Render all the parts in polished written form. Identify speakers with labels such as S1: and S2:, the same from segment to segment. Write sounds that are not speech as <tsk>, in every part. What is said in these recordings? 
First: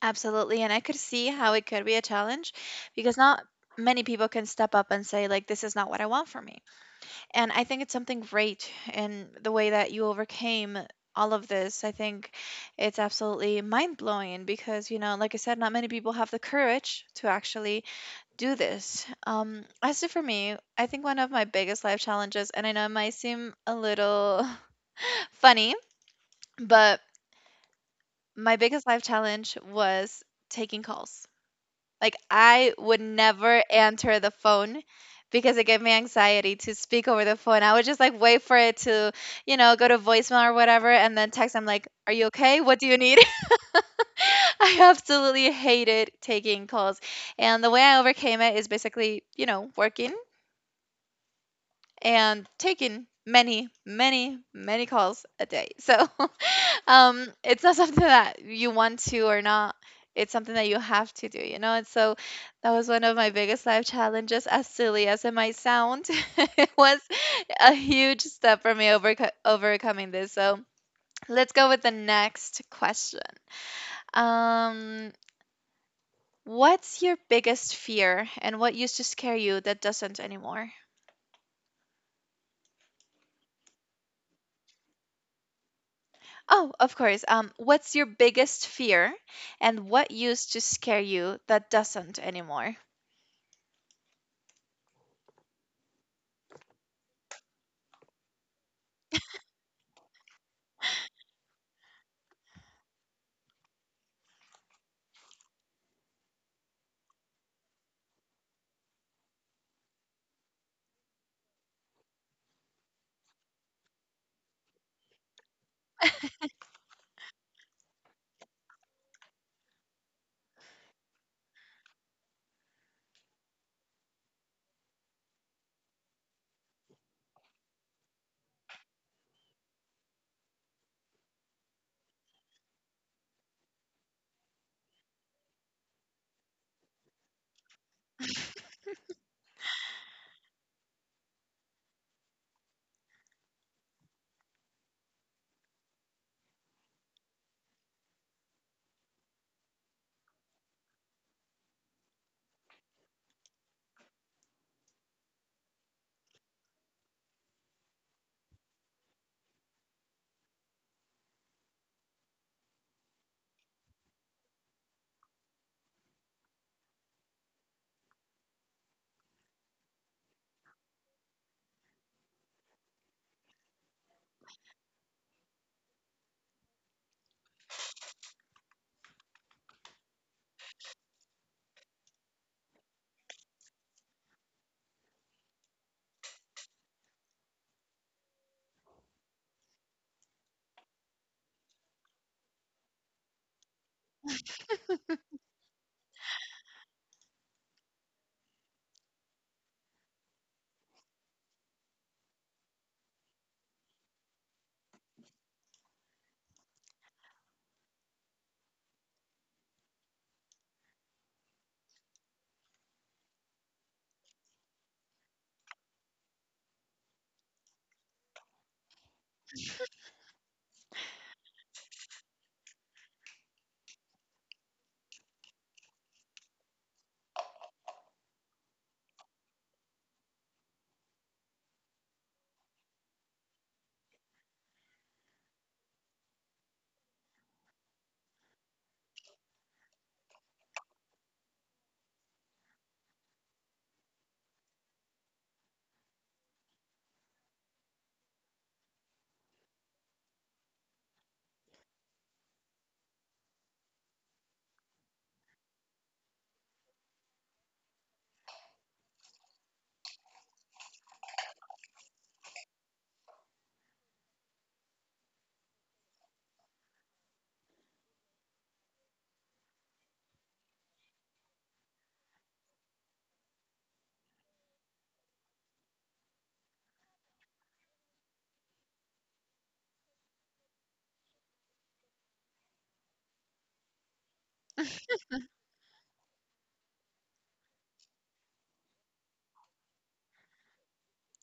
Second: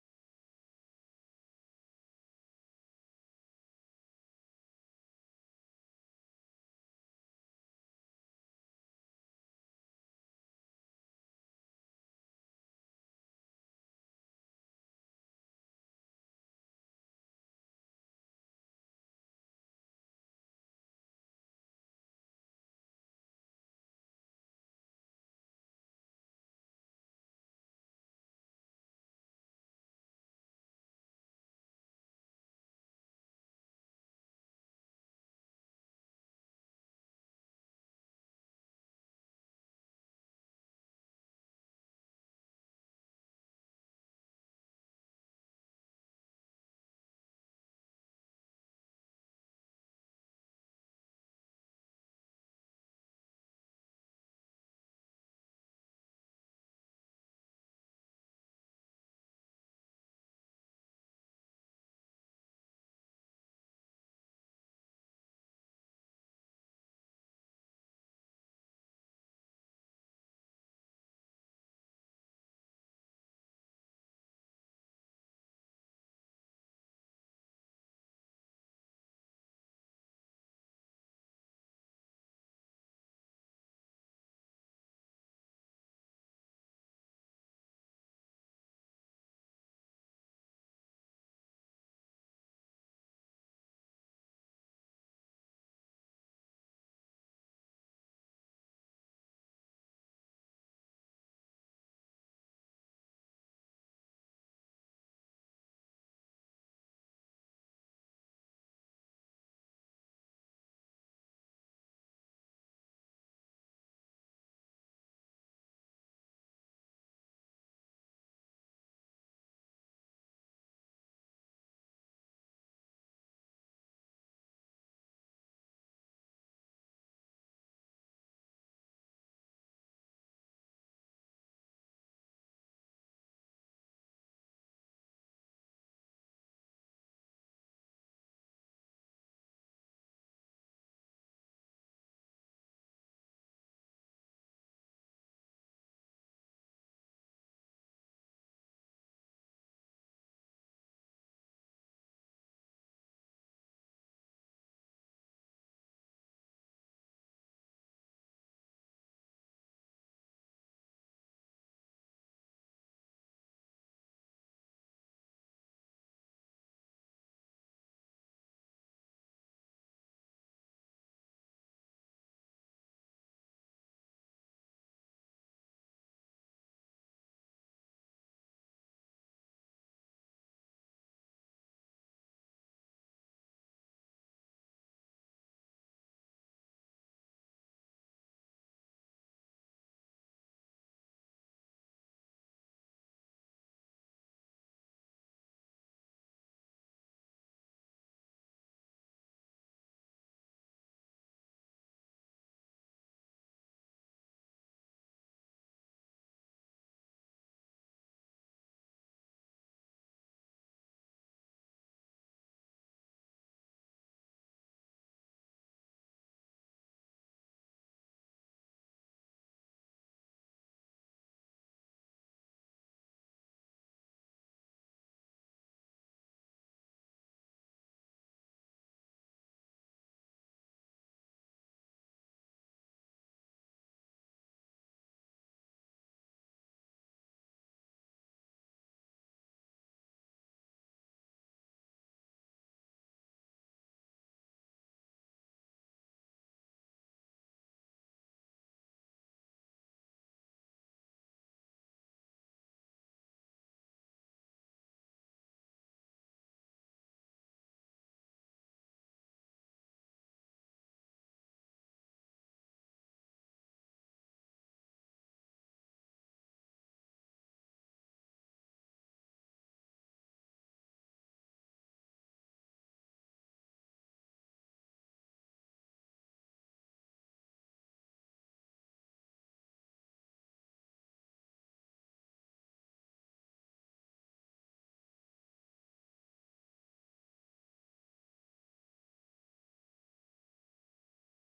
S1: Absolutely, and I could see how it could be a challenge because not many people can step up and say like this is not what I want for me. And I think it's something great in the way that you overcame all of this. I think it's absolutely mind-blowing because, you know, like I said, not many people have the courage to actually do this. As to for me, I think one of my biggest life challenges, and I know it might seem a little <laughs> funny, but my biggest life challenge was taking calls. Like I would never answer the phone because it gave me anxiety to speak over the phone. I would just like wait for it to, go to voicemail or whatever and then text I'm like, "Are you okay? What do you need?" <laughs> I absolutely hated taking calls. And the way I overcame it is basically, working and taking many, many, many calls a day. So <laughs> it's not <laughs> something that you want to or not, it's something that you have to do, and so that was one of my biggest life challenges, as silly as it might sound. <laughs> It was a huge step for me overcoming this. So let's go with the next question. Um what's your biggest fear, and what used to scare you that doesn't anymore? Oh, of course. Um, what's your biggest fear and what used to scare you that doesn't anymore?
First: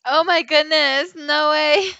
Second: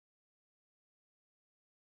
S1: Oh my goodness, no way.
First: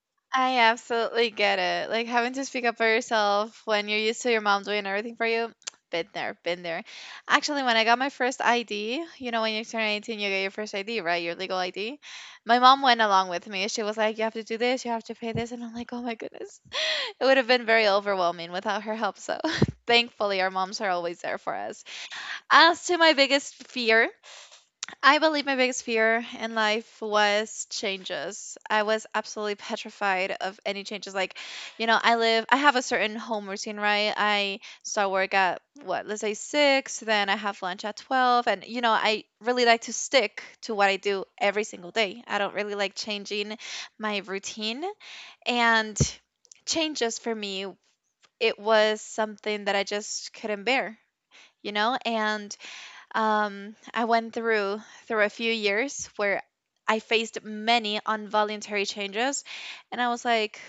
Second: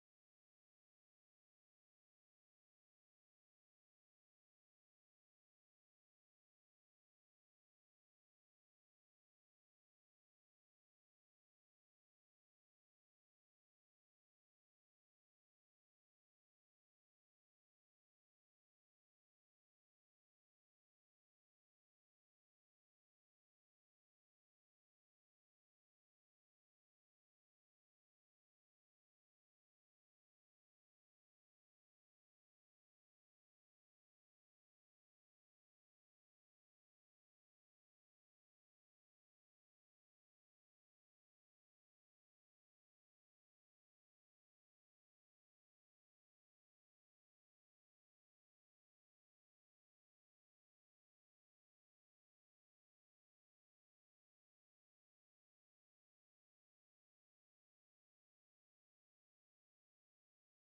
S1: <laughs> I absolutely get it. Like having to speak up for yourself when you're used to your mom doing everything for you. <tsk> Been there, been there. Actually, when I got my first ID, when you turn 18, you get your first ID, right? Your legal ID. My mom went along with me. She was like, "You have to do this, you have to pay this." And I'm like, "Oh my goodness." <laughs> It would have been very overwhelming without her help. So <laughs> thankfully, our moms are always there for us. As to my biggest fear, I believe my biggest fear in life was changes. I was absolutely petrified of any changes. Like, I have a certain home routine, right? I start work at what, let's say, 6, then I have lunch at 12. And, I really like to stick to what I do every single day. I don't really like changing my routine. And changes for me, it was something that I just couldn't bear, you know? And I went through a few years where I faced many involuntary changes, and I was like,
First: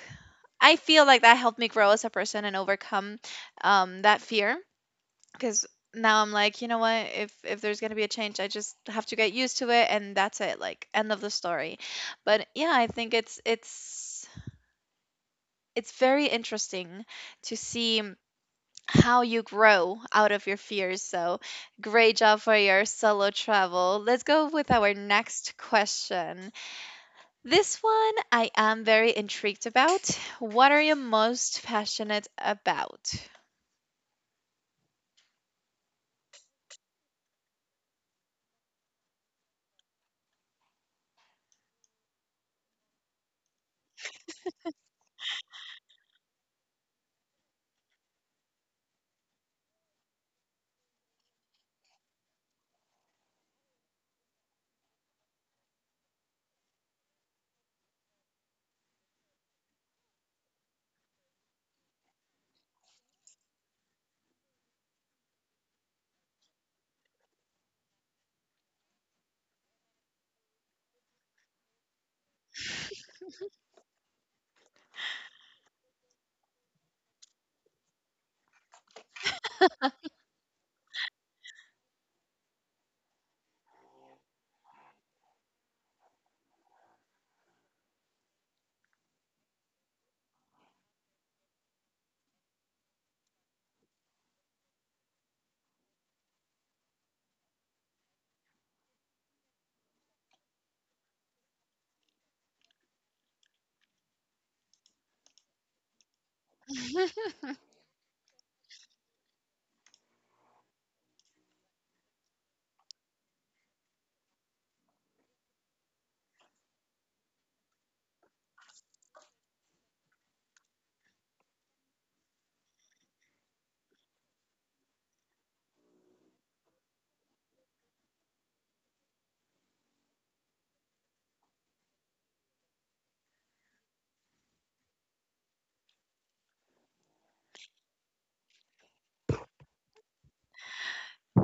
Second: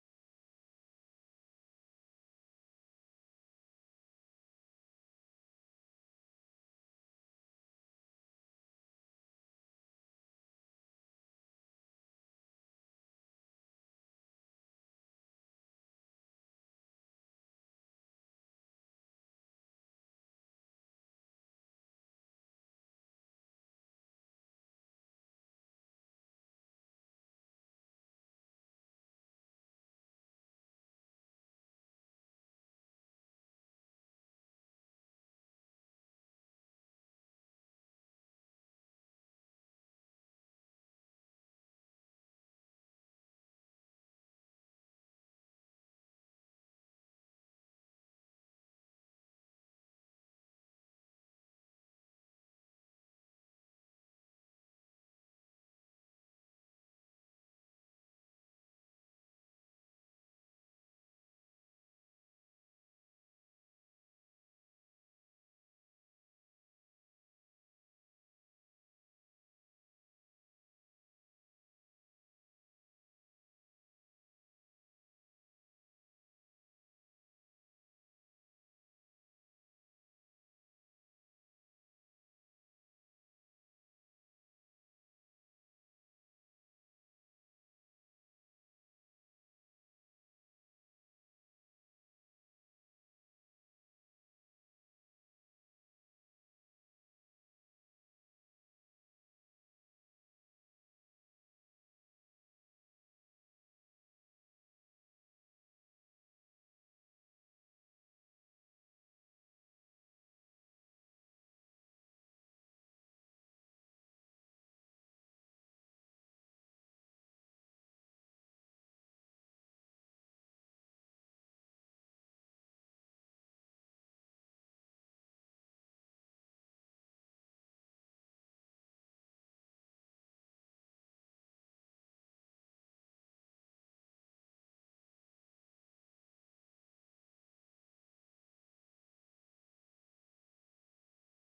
S1: I feel like that helped me grow as a person and overcome that fear, because now I'm like, you know what? If there's gonna be a change, I just have to get used to it, and that's it. Like end of the story. But yeah, I think it's very interesting to see how you grow out of your fears. So, great job for your solo travel. Let's go with our next question. This one I am very intrigued about. What are you most passionate about? <laughs>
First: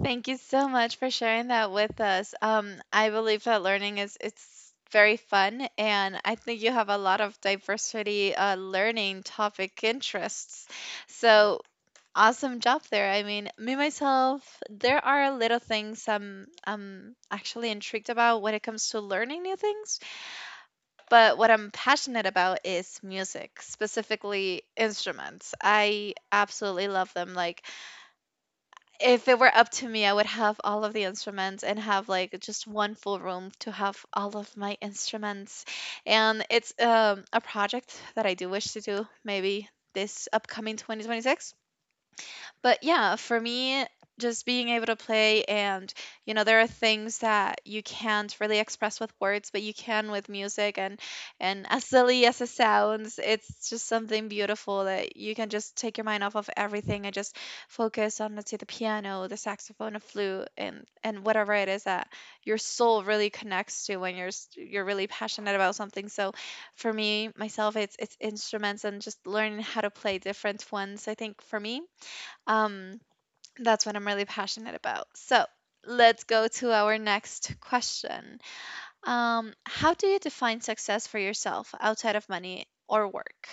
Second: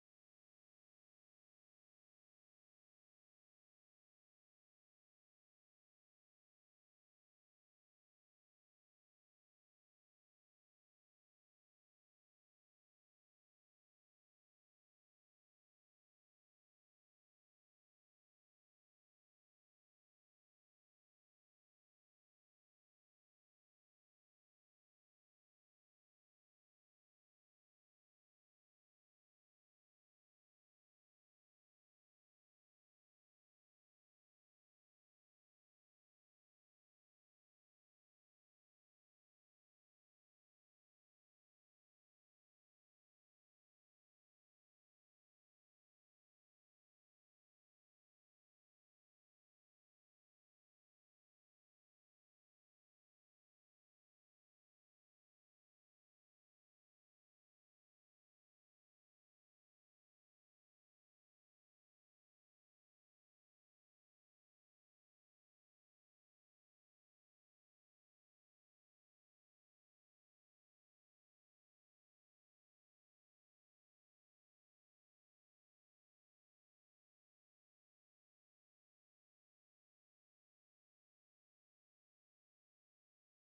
S1: Thank you so much for sharing that with us. I believe that learning is it's very fun, and I think you have a lot of diversity, learning topic interests. So awesome job there. I mean, me myself, there are little things I'm actually intrigued about when it comes to learning new things. But what I'm passionate about is music, specifically instruments. I absolutely love them. Like if it were up to me, I would have all of the instruments and have like just one full room to have all of my instruments. And it's a project that I do wish to do maybe this upcoming 2026. But yeah, for me, just being able to play and, there are things that you can't really express with words, but you can with music. And as silly as it sounds, it's just something beautiful that you can just take your mind off of everything and just focus on, let's say, the piano, the saxophone, a flute, and whatever it is that your soul really connects to when you're really passionate about something. So for me myself, it's instruments and just learning how to play different ones. I think for me, um, that's what I'm really passionate about. So let's go to our next question. How do you define success for yourself outside of money or work?